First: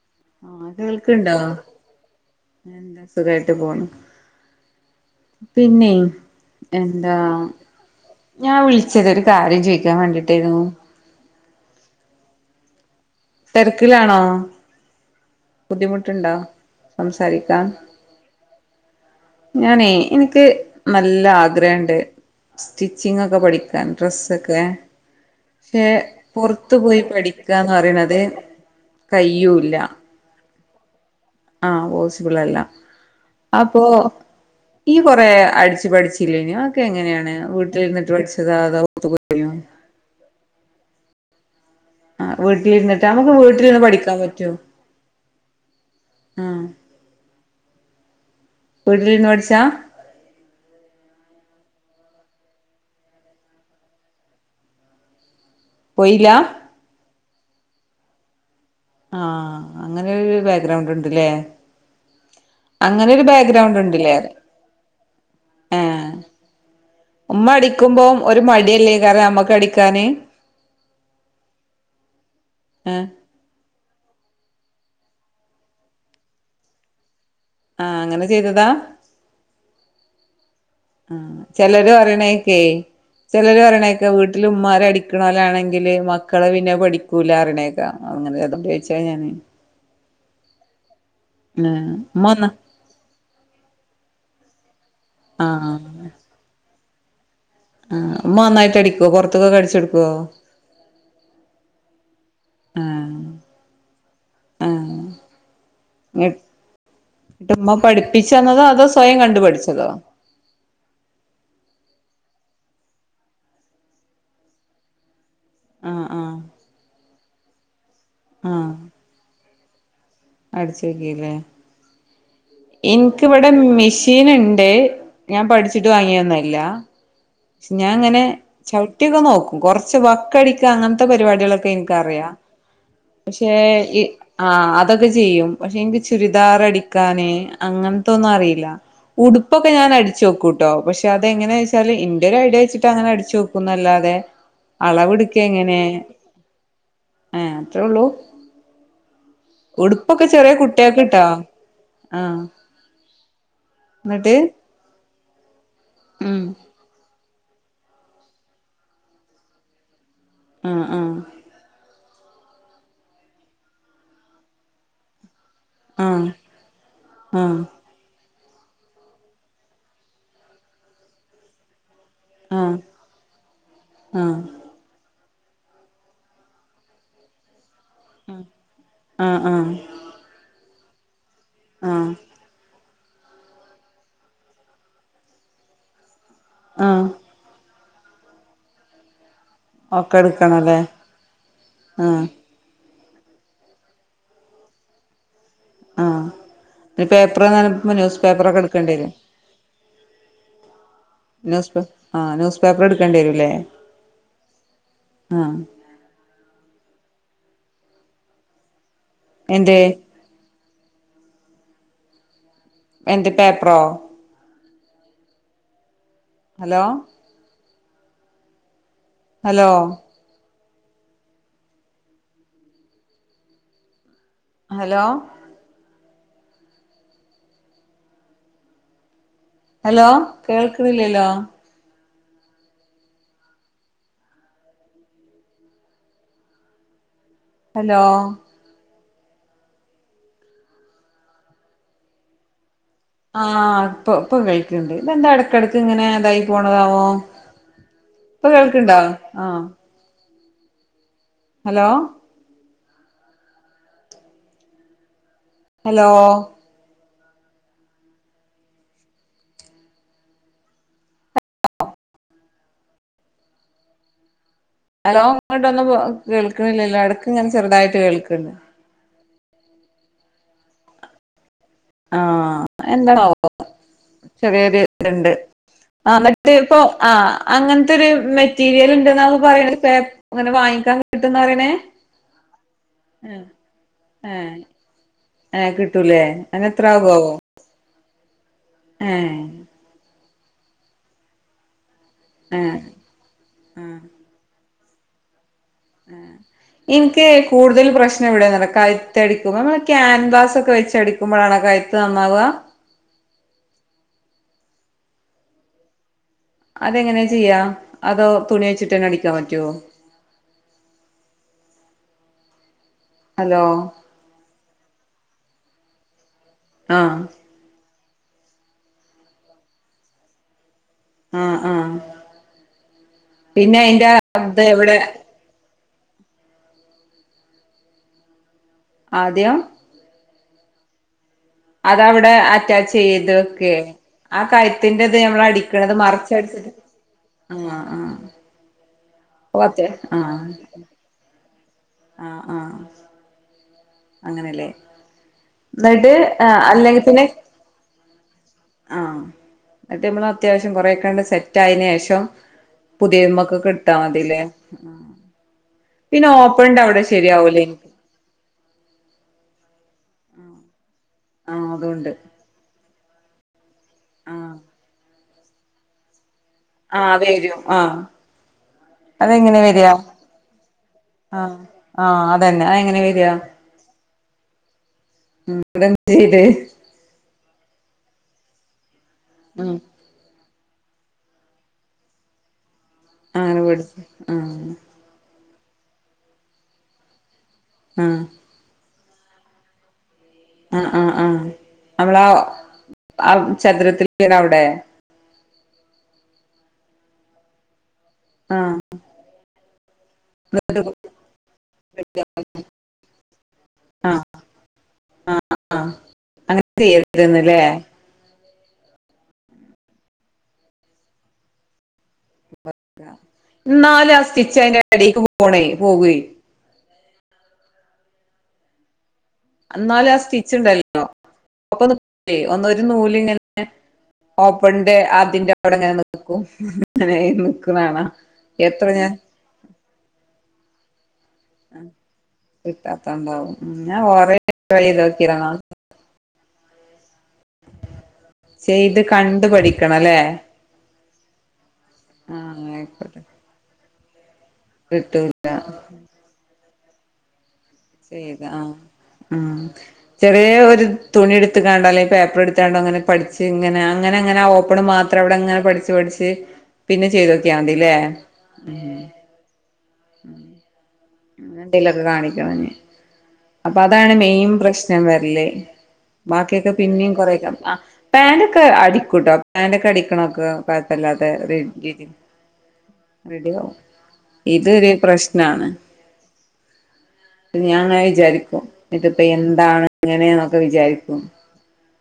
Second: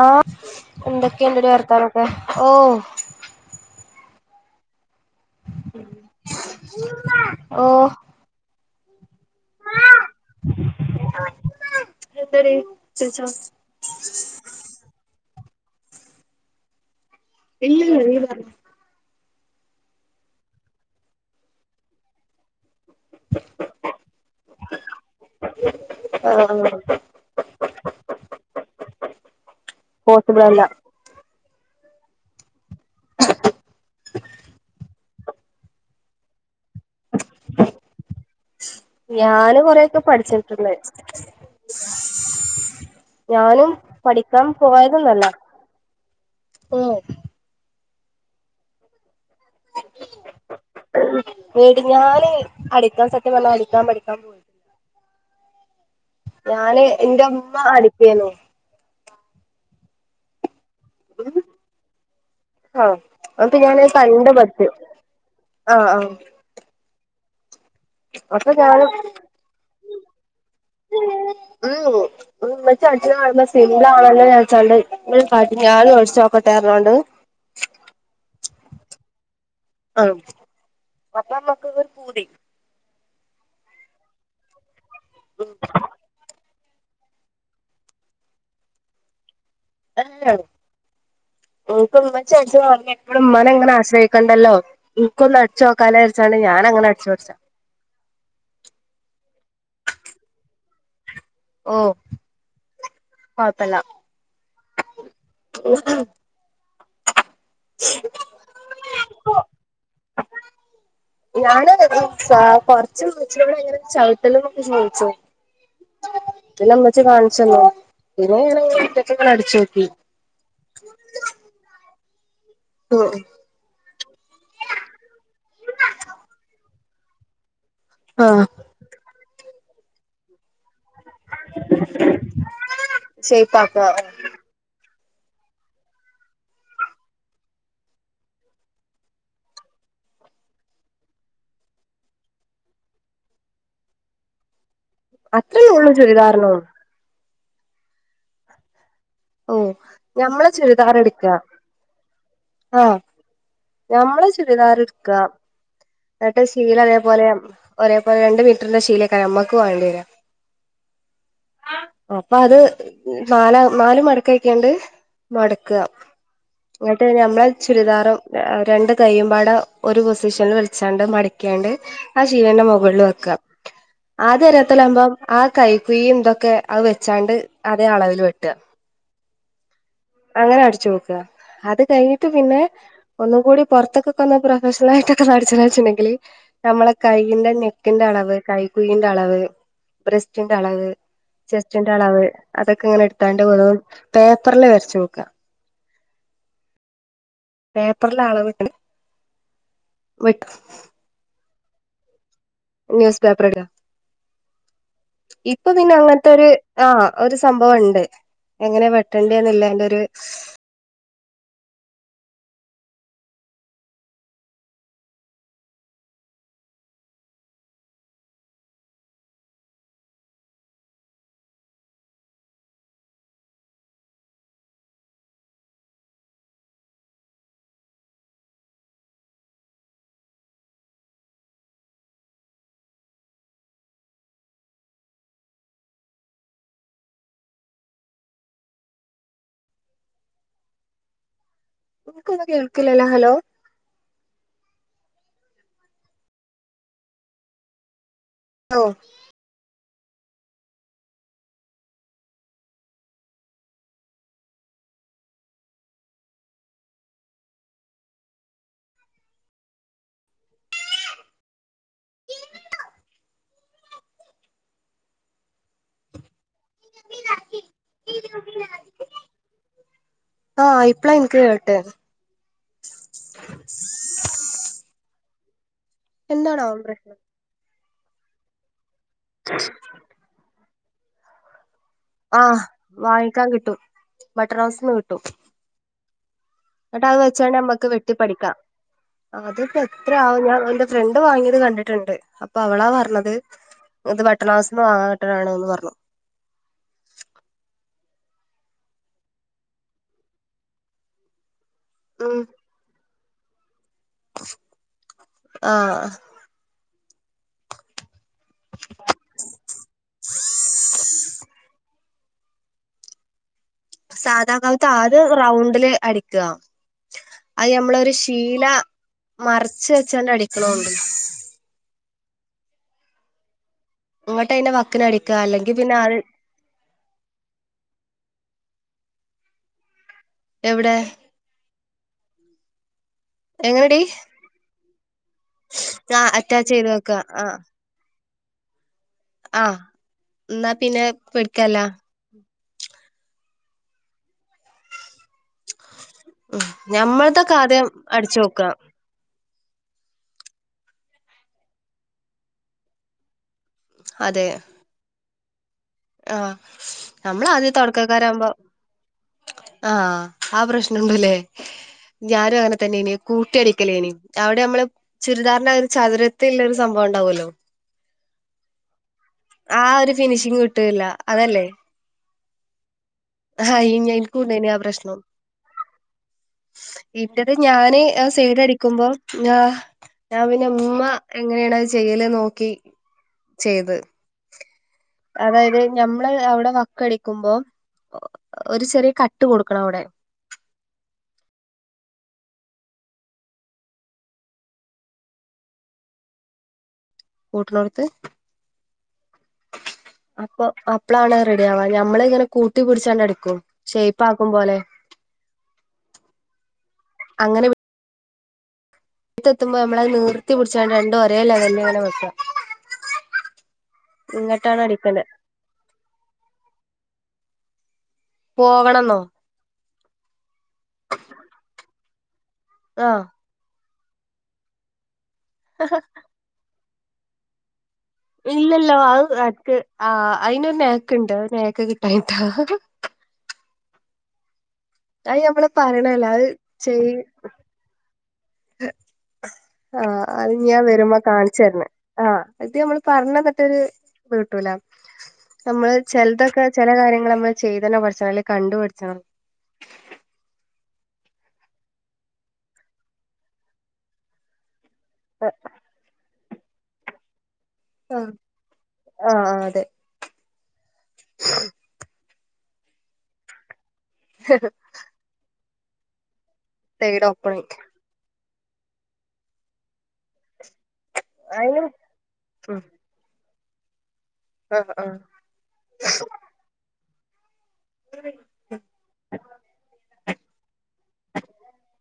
ആഹ്, എന്തൊക്കെയുണ്ടെടി വർത്താനൊക്കെ ഓഹ്. എന്താ സുഖായിട്ട് പോണ്. പിന്നെയ് എന്താ. ഓ ഞാവിൾച്ചത് ഒരു കാര്യം ചോയിക്കാൻ വേണ്ടിട്ടെയ്ന്നു. നെന്തടി ചോയ്ചോ. തെരക്കിലാണോ? ബുദ്ധിമുട്ട്ണ്ടോ. സംസാരിക്കാൻ ഞാനേ ഇൻക്ക് നല്ല ആഗ്രഹണ്ട്. സ്റ്റിച്ചിങ്ങൊക്കെ പഠിക്കാൻ ഡ്രസ്സൊക്കെ. ഷേ ആഹ് പോർത്തു പോയി പഠിക്കാന്ന് പറിണത് കയ്യൂല്ല. പോസിബ്ളല്ല. ആഹ്, പോസിബിളല്ല അപ്പോ ഇയ് കൊറേ അടിച്ച് പഠിച്ചില്യേന്യോ അഒക്കെ എങ്ങനെയാണ് വീട്ടിലിരുന്നിട്ട് പഠിച്ചതാ അതോ പൊ ത്ത് ഞാന് കൊറെയൊക്കെ ആഹ് വീട്ടിലിരുന്നിട്ട് [unintelligible] നമുക്ക് ഞാനും വീട്ടിലിരുന്ന് പഠിക്കാൻ പറ്റോ പോയതൊന്നല്ല. ആഹ്, ഉം വീട്ടിലിരുന്ന് പഠിച്ചാ. എടി ഞാന് അടിക്കാൻ സത്യം പർഞ്ഞാ അടിക്കാം പഠിക്കാം പോ പോയില്ലാ. ഞാന് ഇന്റെമ്മ അടിക്കേന്നു. ആഹ്, അങ്ങനെരു ബേഗ്രൗണ്ട്ണ്ട്ല്ലേ. ആഹ് അങ്ങനെരു അപ്പൊ ഞാന് കണ്ട് ബേഗ്രൗണ്ട്ണ്ട്ല്ലേറ്യ പഠിച്ച് ആഹ് ആഹ് ഏഹ്. ഉമ്മ അടിക്കുമ്പോം ഒരു അപ്പൊ ഞാന് മടിയല്ലേകാരം അമ്മക്ക് അടിക്കാന്. ഉം മ്മച്ചി ഏഹ് അടിച്ച്ണ കാണുമ്പൊ സിംബ്ലാണല്ലോജാർച്ചാണ്ട് പടി ഞാനു അടിച്ചോക്കട്ടെർഞ്ഞാണ്ട് ആഹ്, അങ്ങനെ ചെയ്തതാ. ആഹ് അപ്പൊ ആഹ്, നമ്മക്ക് ഒരു ചെലര് പൂതി പറീണേക്കേയ് ചെലര് പറിണേക്കാ വീട്ടില് ഉമ്മാര് അടിക്കണോലാണെങ്കില് മക്കള് പിന്നെ അഹ് പഠി ക്കൂലാറിണേക്കാ അങ്ങനെ അതോണ്ട് ചോയിച്ചാ ഞാന്. [unintelligible] [unintelligible] ആഹ് ഉമ്മ നന്നാ വടെ മ്മാനെങ്ങനെ ആശ്രയിക്കണ്ടല്ലോ ഇൻകൊന്ന് അട്ച്ചോ. ക്കാലോ ആഹ് ര്ച്ചാണ്ട് ഞാനങ്ങനെ അട് ച്ച് പഠിച്ചാ ആഹ്, ഉമ്മ നന്നായിട്ട് അടിക്കോ പൊറത്തുക്കൊക്കെ അടിച്ചൊട്ക്കോ? ഓഹ്, കൊഴപ്പല്ലാ ഏഹ്. [unintelligible] ങ്ങ ട്ട് മ്മ പഠിപ്പിച്ചന്നതോ അതോ സ്വയം കണ്ടുപഠിച്ചതോ? ഞാന് [unintelligible] കോ കൊറച്ചു മ്മച്ചിനോട് എങ്ങന ചൗട്ടല്ന്നൊക്കെ ചോയിച്ചു ആഹ് ആഹ് പിന്നെ ഇമ്മച്ചി കാണിച്ചന്നു പിന്നെ ഞാനങ്ങനെഒറ്റക്കൊക്കെണ്ട് അടിച്ചോക്കി അടിച്ചോകില്ലേ ഉം ഇൻകിവടെ മെഷീന്ണ്ട് ഞാൻ പഠിച്ചിട്ട് വാങ്ങിയൊന്നല്ല ക്ഷെ ഞാ ഇങ്ങനെ ആഹ് ചവിട്ടിയൊക്കെ നോക്കും കൊറച്ച് വക്കടി ക്കാ അങ്ങനത്തെ പരിപാടികളൊക്കെ ഇൻക്കറിയാ പക്ഷേ ഷേപ്പാക്ക ഈ ആഹ് അതൊക്കെ ചീയ്യും പക്ഷെ എനിക്ക് ചുരിദാർ അടിക്കാന് അങ്ങൻത്തൊന്നും അറിയില്ല ഉടുപ്പൊക്കെ ഞാൻ അടിച്ച് നോക്കൂട്ടോ പക്ഷെ അതെങ്ങനെ വെച്ചാല് ഇ ൻ്റെ ഒരു ഐഡിയ വെച്ചിട്ട് അങ്ങനെ അടിച്ചു നോക്കുന്നല്ലാതെ അത്രയേ അളവ്ടുക്കെങ്ങനെ ഉള്ളൂ ചുരിദാറിനും ഏഹ് അത്രള്ളൂ ഓ ഉടുപ്പൊക്കെ ഞമ്മളെ ചെറിയ ചുരിദാർ കുട്ടിയാകിട്ടാ എടുക്ക ആഹ് ഞമ്മള് എന്നിട്ട് ചുരിദാർ ഇട്ക്കാ ഉം എട്ട് ശീല അതേപോലെ ഒരേപോലെ രണ്ട് മീറ്ററിന്റെ ശീലൊക്കെ നമ്മക്ക് വാണ്ടേരാ ആഹ് ആഹ് അപ്പ അത് നാലാ നാല് മടക്കഴിക്കാണ്ട് മടക്ക ആഹ് ങ്ങട്ട് നമ്മളെ ആഹ് ചുരിദാറും രാ രണ്ട് കയ്യുമ്പാടെ ഒരു പൊസിഷനിൽ വെച്ചാണ്ട് മടിക്കിയാണ്ട് ആഹ് ആശീലന്റെ ആഹ് മുകളില് വെക്കാ ആദ്യൊരു ആഹ് ത്തലുമ്പം ആ കൈ കുയീ ഇതൊക്കെ അത് വെച്ചാണ്ട് അതേ അളവില് വെട്ടാ ആഹ് ആഹ് അങ്ങനെ അടിച്ചോക്കാ അത് ആഹ് കഴിഞ്ഞിട്ട് പിന്നെ ഒന്നും കൂടി പുറത്തൊക്കെ കൊന്ന് പ്രൊഫഷണൽ ആയിട്ടൊക്കെ നടിച്ചെന്ന് വെച്ച്ണ്ടെങ്കില് നമ്മളെ ആഹ് കൈ പിന്നെ നെക്കിന്റെ അളവ് കൈ കുയീന്റെ അളവ് ഒക്കെ ബ്രെസ്റ്റിന്റെ എടുക്കണല്ലേ അളവ് ചെസ്റ്റിന്റെ ആഹ് അളവ് അതൊക്കെ ഇങ്ങനെ എടുത്താണ്ട് വേ പേപ്പറില് വരച്ച് നോക്കാ ആഹ് പി പേപ്പർ ന്നറീമ്പോ ന്യൂസ് പേപ്പറിൽ പേപ്പറൊക്കെ അളവിട്ട് എടുക്കണ്ടേരോ വെട്ടും ന്യൂസ്പേ ആഹ് ന്യൂസ് പേപ്പർ ന്യൂസ് പേപ്പർ എടുക്കണ്ടേരൂല്ലേ ഇടുക ഇപ്പൊ പിന്നെ അങ്ങനത്തെ ഒരു ആഹ് ഒരു സംഭവണ്ട് എങ്ങനെ എന്തേ വെട്ടണ്ടേന്നില്ലേന്റെ ഒരു [unintelligible] എന്ത് പേപ്പറോ ഹലോ ഹലോ ഹലോ ഹലോ കേൾക്ക്‌ണില്ലല്ലോ ഹലോ എൻക്കൊന്നും കേൾക്കില്ലല്ലോ ഹലോ ആഹ് ഇപ്പൊ ഇപ്പം കേൾക്ക്ണ്ട് ഇതെന്താ ഇടക്കിടക്ക് ഇങ്ങനെ എതായി പോണതാവോ ഇപ്പൊ ഓ കേൾക്കുണ്ടോ ആഹ് ഹലോ ഹലോ കേൾക്കുണ്ടോ അലോ ഇങ്ങോട്ടൊന്നും കേൾക്കണില്ലല്ലോ ഇടക്ക് ഇങ്ങനെ ചെറുതായിട്ട് കേൾക്കണ്ട് ആഹ് ഇപ്പളാ എനിക്ക് കേട്ടെ ആഹ് എന്താണോവോ ചെറിയൊരു ത്രെഡ്ഡ് ആഹ് മറ്റേ എന്താണാവോ ഇപ്പൊ ആ പ്രശ്നം അങ്ങനത്തെരു മെറ്റീരിയൽ ഉണ്ടന്നെല്ലോ പറയണ് അങ്ങനെ വാങ്ങിക്കാ കിട്ടുന്ന അങ്ങനെ ആഹ് വാങ്ങിക്കാൻ കിട്ടും ബട്ടർ ഏഹ് റൗസിന്ന് കിട്ടും ഏഹ് കിട്ടൂലേ അതിന് എത്ര നട്ട അത് ആകുവാവോ വെച്ചോണ്ട് നമ്മക്ക് വെട്ടി പഠിക്കാം ഏഹ് അങ്ങ ഇത്രയാ ഞാൻ എന്റെ ഫ്രണ്ട് വാങ്ങിയത് കണ്ടിട്ടുണ്ട് അപ്പൊ ഏഹ് അവളാ പറഞ്ഞത് ആഹ് ഇത് ബട്ടണ റൗസിന്ന് വാങ്ങാന് കിട്ടണന്ന് പറഞ്ഞു ആഹ് എനിക്ക് കൂടുതൽ പ്രശ്നവിടെന്നറിയോ കഴ്ത്തടിക്കുമ്പോ നമ്മളെ ക്യാൻവാസൊക്കെ വെച്ചടിക്കുമ്പോഴാണൊ കയത്ത് കഴുത്ത് നന്നാവ ആഹ് അതെങ്ങനാ ചെയ്യാ അതോ തുണി വച്ചിട്ട് തന്നെ അടിക്കാൻ പറ്റോ [inaudible] ഹലോ സാധാകഴുത്ത് ആദ്യം റൗണ്ടില് അടിക്ക ആഹ് അത് നമ്മളൊരു ശീല മറിച്ച് വെച്ചണ്ട് അടിക്കണണ്ട് ആഹ് ആഹ് പിന്നെ അയിന്റെ അങ്ങോട്ട് ഇത് അയിന്റെ എവിടെ വക്കിന് അടിക്കുക അല്ലെങ്കിൽ പിന്നെ അത് ആദ്യം എവിടെ അതവിടെ അറ്റാച്ച് ചെയ്ത് വെക്ക് എങ്ങനെടി ആഹ് കയത്തിന്റെത് നമ്മൾ അടി നിക്കണത് ആ അറ്റാച്ച് മറിച്ചടിച്ചിട്ട് ചെയ്ത് വെക്ക ആ ആഹ് ആഹ് ഓക്കെ ആഹ് എന്നാ പിന്നെ പേടിക്കനില്ലാ ആഹ് ആഹ് അങ്ങനെല്ലേ എന്നിട്ട് ഉം അല്ലെങ്കിൽ പിന്നെ ഞമ്മൾതൊക്കെ ആദ്യം അടിച്ചു നോക്ക ആഹ് എന്നിട്ടമ്മള് അത്യാവശ്യം കുറെേയൊക്കാണ്ട് സെറ്റ് ആയതിന് ശേഷം പുതിയ നമക്കൊക്കെ എട്ത്താമതില്ലേ അതെ പിന്നെ ഓപ്പൺന്റവിടെ ശരിയാവൂലേ കരക്കാരാകുമ്പോ ആഹ് ആഹ് പ്രശ്നുണ്ടല്ലേ ആഹ് അതുണ്ട് ഞാനും അങ്ങനെതന്നെന് കൂട്ടി അടിക്കലേന് ആഹ് അവിടെ നമ്മള് ചുരിദാറിന്റൊരു ചതുര ആഹ് വരും ആഹ് അതെങ്ങനെ ആ വരിയാ ഒരു ഫിനിഷിങ് കിട്ടൂല്ല ആഹ് അതല്ലേ ആഹ് അതന്നെ അതെങ്ങനെ വരിയാ ആഹ് ഇനിക്കുണ്ടായിനി ആഹ് പ്രശ്നം [unintelligible] ഇവിടെ ഞാന് ആഹ് സൈഡ് അടിക്കുമ്പോ ഉം ഞാൻ പിന്നെ ഉമ്മ എങ്ങനെയാണ് അത് ചെയ്യല് നോക്കി ചെയ്ത് അളവെടുത്ത് ആഹ് അതായത് ഞമ്മള് അവിടെ വക്കടിക്കുമ്പോ ആഹ് ഒരു ചെറിയ കട്ട് കൊടുക്കണം അവിടെ ആഹ് ആഹ് ആഹ് നമ്മളാ ആഹ് ചതുരത്തിൽ ഉള്ള അവിടെ കൂട്ട്നോടുത്ത് ആഹ് അപ്പൊ ആഹ് അപ്പളാണ് റെഡി ആവാ ഞമ്മള ഇങ്ങനെ കൂട്ടി പിടിച്ചക്കാണ്ട് അടിക്കും ഷേപ്പ് ആക്കും പോലെ ആഹ് ആഹ് ആഹ് അങ്ങനെ ചെയ്യാ എന്നാൽ അല്ലെ എടുത്തു എത്തുമ്പോൾ നമ്മളത് നീർത്തി പിടിച്ചക്കാണ്ട് രണ്ടും ഒരേ ലെവലിൽ ഇങ്ങനെ വെക്കുക എന്നാലും ആഹ് സ്റ്റിച്ച് അയിന്റെ ഇടേക്ക് അടിക്കണ്ടേ പോണേ പോകേ പോവണന്നോ എന്നാലും ആഹ് സ്റ്റിച്ച് ഉണ്ടല്ലോ ഒപ്പം നിക്കൂ ഒന്ന് ഒരു ആഹ് നൂലിങ്ങനെ ഓപ്പൺന്റെ അതിന്റെ അവിടെങ്ങനെ നിക്കും അങ്ങനെ നിക്കുണ് കാണാ എത്ര ഇല്ലല്ല ഞാൻ ആഹ് അക്ക് ആഹ് അതിന് ഒരു നേക്ക് ഉണ്ട് ആഹ് നേക്ക് കിട്ടാഞ്ഞിട്ടാ [unintelligible] അത് നമ്മള് പറയണല്ല അത് ചെയ ചെയ്ത് കണ്ടു പഠിക്കണം അല്ലേ ഇനി ഞാൻ വരുമ്പോ കാണിചു തരണ്ട് ആഹ് ഇത് നമ്മള് പറഞ്ഞ കത്തൊരു കിട്ടൂല കിട്ടൂല നമ്മള് ചിലതൊക്കെ ചില കാര്യങ്ങൾ നമ്മൾ ചെയത ആഹ് ആഹ് ചെറിയ ഒരു തുണി എടുത്തക്കാണ്ടോ അല്ലെങ്കിൽ പേപ്പർ എടുത്തക്കാണ്ടോ അങ്ങനെ പഠിച്ച് ഇങ്ങനെ അങ്ങനെ അങ്ങനെ ആ ഓപ്പൺ മാത്രം അത്രവിടെ അങ്ങനെ പഠിച്ചു പഠിച്ച് പിന്നെ ചെയ്ത് നോക്കിയാൽ മതി അല്ലെ ആഹ് ആഹ് അതെ ! ! ! ! ! ! ! ! ! ! അങ്ങനെ എന്തേലും ഒക്കെ കാണിക്കണം ഇനി. അപ്പൊ അതാണ് മെയിൻ പ്രശ്നം വരല് ബാക്കിയൊക്കെ പിന്നിം സൈഡ് കൊറൊക്കെ അ ഓപ്പണിങ് പാന്റോക്കെ അടിക്കൂട്ടോ പാന്റൊക്കെ അടിക്കണ് ഒക്കെ കൊഴപ്പല്ലാതെ അയിന് രീതിക്ക് ഉം റെഡി ആകും ഇതൊരു പ്രശ്നാണ് ! ! ! ! ! ! ! ! ! ! ഞാനിങ്ങനെ വിചാരിക്കും ഇതിപ്പോ എന്താണ് ഇങ്ങനെയെന്നൊക്കെ വിചാരിക്കും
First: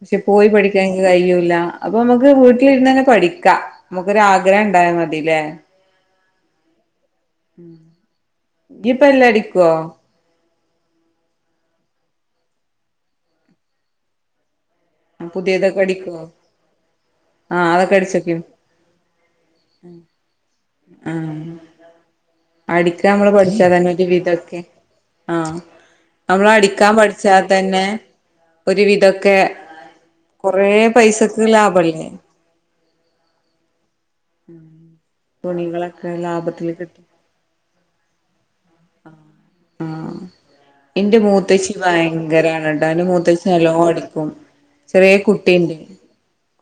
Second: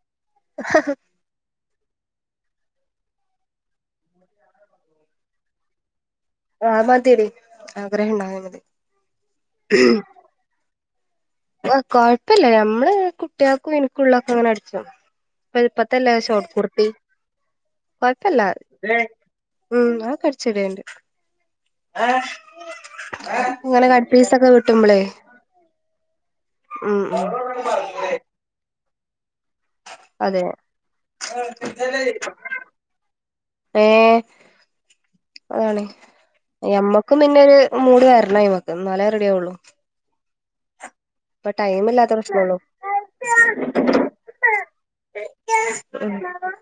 പക്ഷെ പോയി പഠിക്കാൻ എനിക്ക് കഴിയും ഇല്ല അപ്പൊ നമുക്ക് വീട്ടിലിരുന്നന്നെ പഠിക്ക. നമുക്ക് ഒരു ആഗ്രഹം ഉണ്ടായ മതി അല്ലേ ആഹ് മതിയെടി ആഗ്രഹം ഉണ്ടായാൽ മതി ഇയ്യ്പ്പ എല്ലാം അടിക്കുവോ ആഹ് കൊഴപ്പല്ല ഞമ്മള് കുട്ടിയാക്കും എനിക്കും ഉള്ളതൊക്കെ ഇങ്ങനെ അടിച്ചും പുതിയതൊക്കെ ഇപ്പൊയത്തല്ലേ അടിക്കുവോ ഷോർട്ട് കുർത്തി ആഹ് അതൊക്കെ അടിച്ചോക്കി കൊഴപ്പല്ല ഉം അത് ഒക്കെ അടിച്ച്ടെണ്ട് ആഹ് അടിക്കാൻ നമ്മള് പഠിച്ചാ ഇങ്ങനെ തന്നെ ഒരു കട്പ്പീസ് ഒക്കെ വിധൊക്കെ കിട്ടുമ്പളേ ആഹ് അമ്മൾ അടിക്കാൻ ഉം ഉം പഠിച്ചാൽ തന്നെ ഒരു വിധം ഒക്കെ അതെ ലാഭല്ലേ ഏഹ് അതാണ് തുണികളൊക്കെ ലാഭത്തില് കിട്ടും ഞമ്മക്കും പിന്നെ ഒരു മൂഡ് വരണം അയിമക്ക് ഇന്നാലേ റെഡി ആവുള്ളു ആഹ് ഇന്റെ മൂത്തച്ചി ടൈം ഇല്ലാത്ത പ്രശ്നള്ളൂ ഭയങ്കരാണ് ട്ടോ. ഇന്റെ മൂത്തച്ചി നല്ലോണം അടിക്കും ചെറിയ കുട്ടിണ്ട്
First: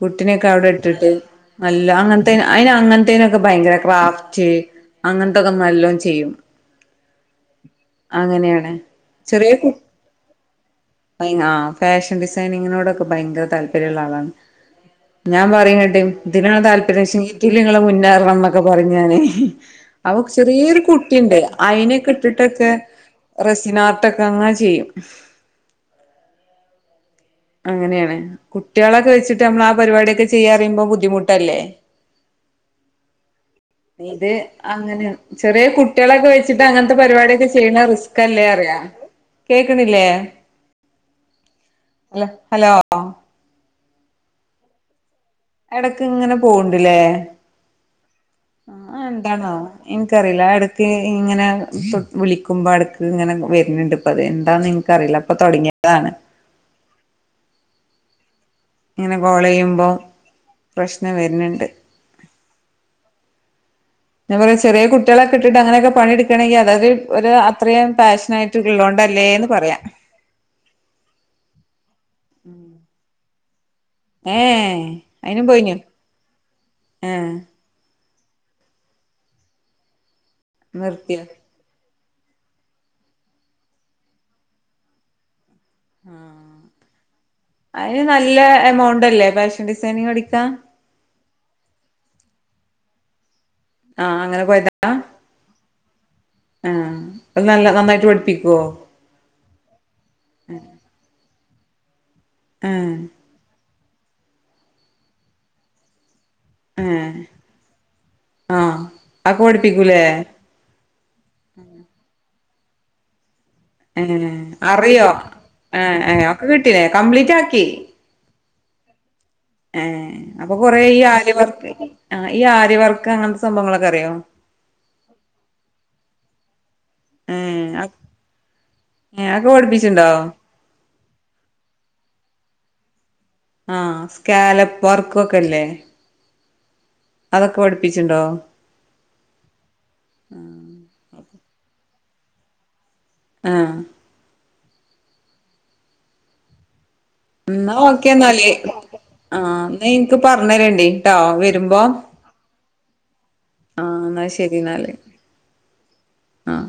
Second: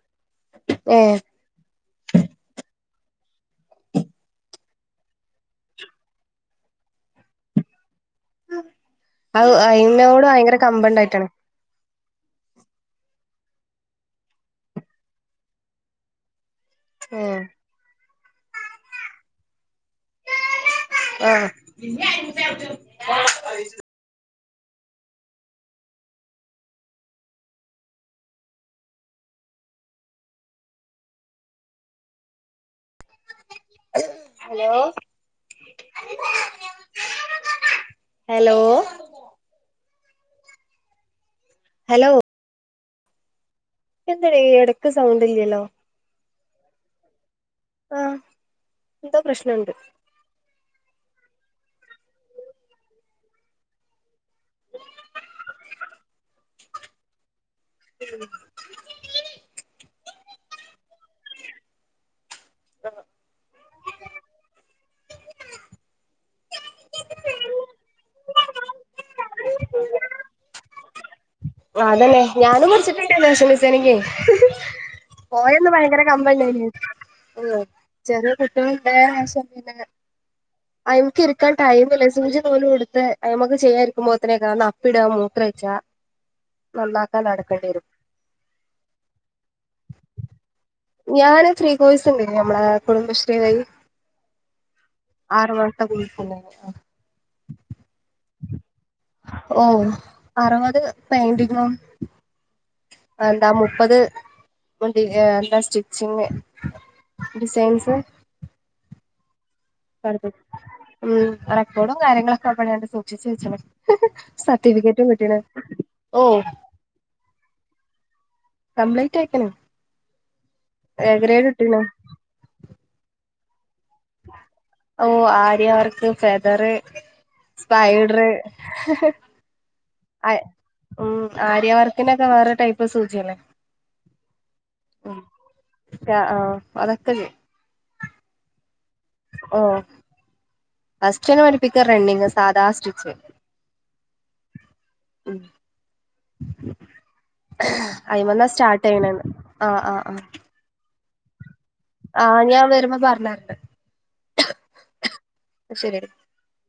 കുട്ടിനൊക്കെ അവിടെ ഏ ഇട്ടിട്ട് നല്ല അങ്ങൻത്തെന് അയിന അങ്ങൻത്തേനൊക്കെ ഭയങ്കര ഗ്രാഫ്റ്റ് അങ്ങൻത്തൊക്കെ നല്ലോം ചെയ്യും അങ്ങനെയാണ്. അത് ചെറിയ കു അയിനോട് ഭയങ്കര കമ്പണ്ടായിട്ടാണ് ആഹ് ഫാഷൻ ഡിസൈനിങ്ങിനോടൊക്കെ ഭയങ്കര താല്പര്യമുള്ള ആളാണ്. ഞാൻ പറയും എന്നിട്ട് ഇതിനാ താല്പ ഏ ഷീറ്റിൽ ഇങ്ങളെ മുന്നേറണം എന്നൊക്കെ പറയും ഞാനേ. അപ്പം ചെറിയൊരു കുട് ആ ട്ടിണ്ട് അയിനൊക്കെ ഇട്ടിട്ടൊക്കെ റസീനാത്തക്ക അങ്ങനെ ചെയ്യും. അങ്ങനെയാണ് കുട്ട്യേളൊക്കെ വെച്ചിട്ട് നമ്മൾ ആ പരിപാടിയൊക്കെ ചെയ്യാ അറിയുമ്പോ ബുദ്ധിമുട്ടല്ലേ ഇത് ഹലോ അങ്ങനെ ചെറിയ കുട്ടികളെയൊക്കെ ഉപയോഗിച്ചിട്ട് അങ്ങനത്തെ പരിപാടിയൊക്കെ ചെയ്യണത് റിസ്കല്ലേ ഹലോ പറയുവാ കേക്ണില്ലേ? ഹലോ എന്തടി എടക്ക് സൗണ്ട്ല്ലല്ലോ ഇടക്ക് ഇങ്ങനെ പോണ്ടില്ലേ, ആ അത് എന്തോ എന്താണോ ആവും പ്രശ്നണ്ട് എനിക്ക്. എനിക്കറിയില്ല ഇടക്ക് ഇങ്ങനെ വിളിക്കുമ്പോ എടക്ക് ഇങ്ങനെ വരുന്നുണ്ട് ഇപ്പ അത് എന്താന്ന് എനിക്കറിയില്ല ഇപ്പൊ തൊടങ്ങിതാണ്. [unintelligible] ഇങ്ങനെ കോളെയ്യുമ്പോ പ്രശ്നം വരിന്ണ്ട് ആഹ് ഞാൻ പറയാ ചെറിയ കുട്ടികളൊക്കെ ഇട്ടിട്ട് അങ്ങനെയൊക്കെ പണി എടുക്കണെങ്കി അതായത് ഒരു അത്രയും പാഷനായി [unintelligible] ള്ളോണ്ടല്ലേന്ന് പറാ അതന്നെ ഞാനും പഠിച്ചിട്ടിണ്ട് ഫാഷൻ ഡിസൈനിങ് ഏ അയിനും പോയന്ന് പോയിനു ഭയങ്കര കമ്പല്ലേന്യോ ഏ ചെറിയ കുട്ടികളിണ്ട് [unintelligible] അയിമക്ക് നിർത്തിയോ ഇരിക്കാൻ ടൈമിലെ സൂചീം നൂലും ഇടുത്ത് അതുമ്മേക്ക് ചെയ്യാനിരിക്കുമ്പോത്തിന് കേക്കാം അപ്പിട മൂത്രൊഴിച്ചാ നന്നാക്കാൻ നടക്കേണ്ടി വരും അയ്ന് നല്ല എമൗണ്ടല്ലേ ഫാഷൻ ഡിസൈനിങ് പഠിക്കാ ഞാന് ഫ്രീകോയ്സിണ്ടായിനി നമ്മടാ കുടുംബശ്രീ വഴി ആഹ് അങ്ങനെ പോയതാ ആറ് മാസത്തെ കോഴ്സിന് ആ അത് നല്ല നന്നായിട്ട് പഠിപ്പിക്കോ ഓഹ് അറ്വത് പെയിന്റിങ്ങും ഏഹ് എന്താ മുപ്പത് വണ്ടി എന്താ സ്റ്റിച്ചിങ് ഏഹ് ഡിസൈൻസ് ആഹ് അതൊക്കെ പഠിപ്പിക്കൂല്ലേ പഠിപ്പിക്കും ഉം റെക്കോർഡും കാര്യങ്ങളൊക്കെ ഇപ്പഴുവെണ്ട് സൂക്ഷിച്ച് വെച്ചൊ ഏഹ് അറിയോ ഓ ഏഹ് അവക്ക് കിട്ടീല്ലേ കംപ്ലീറ്റാക്കി കംപ്ലീറ്റായിക്ക്ണ് ഏഹ് അപ്പൊ കൊറേ ഈ ആര്യ വർക്ക് ആഹ് ഈ ആര്യവർക്ക് അങ്ങനത്തെ സംഭവങ്ങളൊക്കെ അറിയോ ഓഹ് ആര്യ വർക്ക് ഫെദറ് ഏ സ്പൈഡറ് ഏ അതൊക്കെ പഠിപ്പിച്ചിണ്ടോ അ ഉം ആര്യവർക്കിനൊക്കെ വേറെ ടൈപ്പ് സൂചി അല്ലേ ആഹ് സ്കാലപ് വർക്കൊക്കെല്ലേ അതൊക്കെ പഠിപ്പിച്ചിണ്ടോ ഓഹ് ഫസ്റ്റന്നെ പഠിപ്പിക്ക റണ്ണിങ് സാദാ സ്റ്റിച്ച് ആഹ് ഉം ഉം ഇന്നാ ഓക്കെ അയിമന്നാ എന്നാല് സ്റ്റാർട്ട് ചെയ്യണന്ന് ആഹ് എന്നാ എനിക്ക് ആഹ് പറഞ്ഞരേണ്ടിട്ടോ വരുമ്പോ ആഹ് ഞാ വര്മ്പോ പറഞ്ഞറണ്ട് ആ എന്നാ ശരി എടി ആഹ്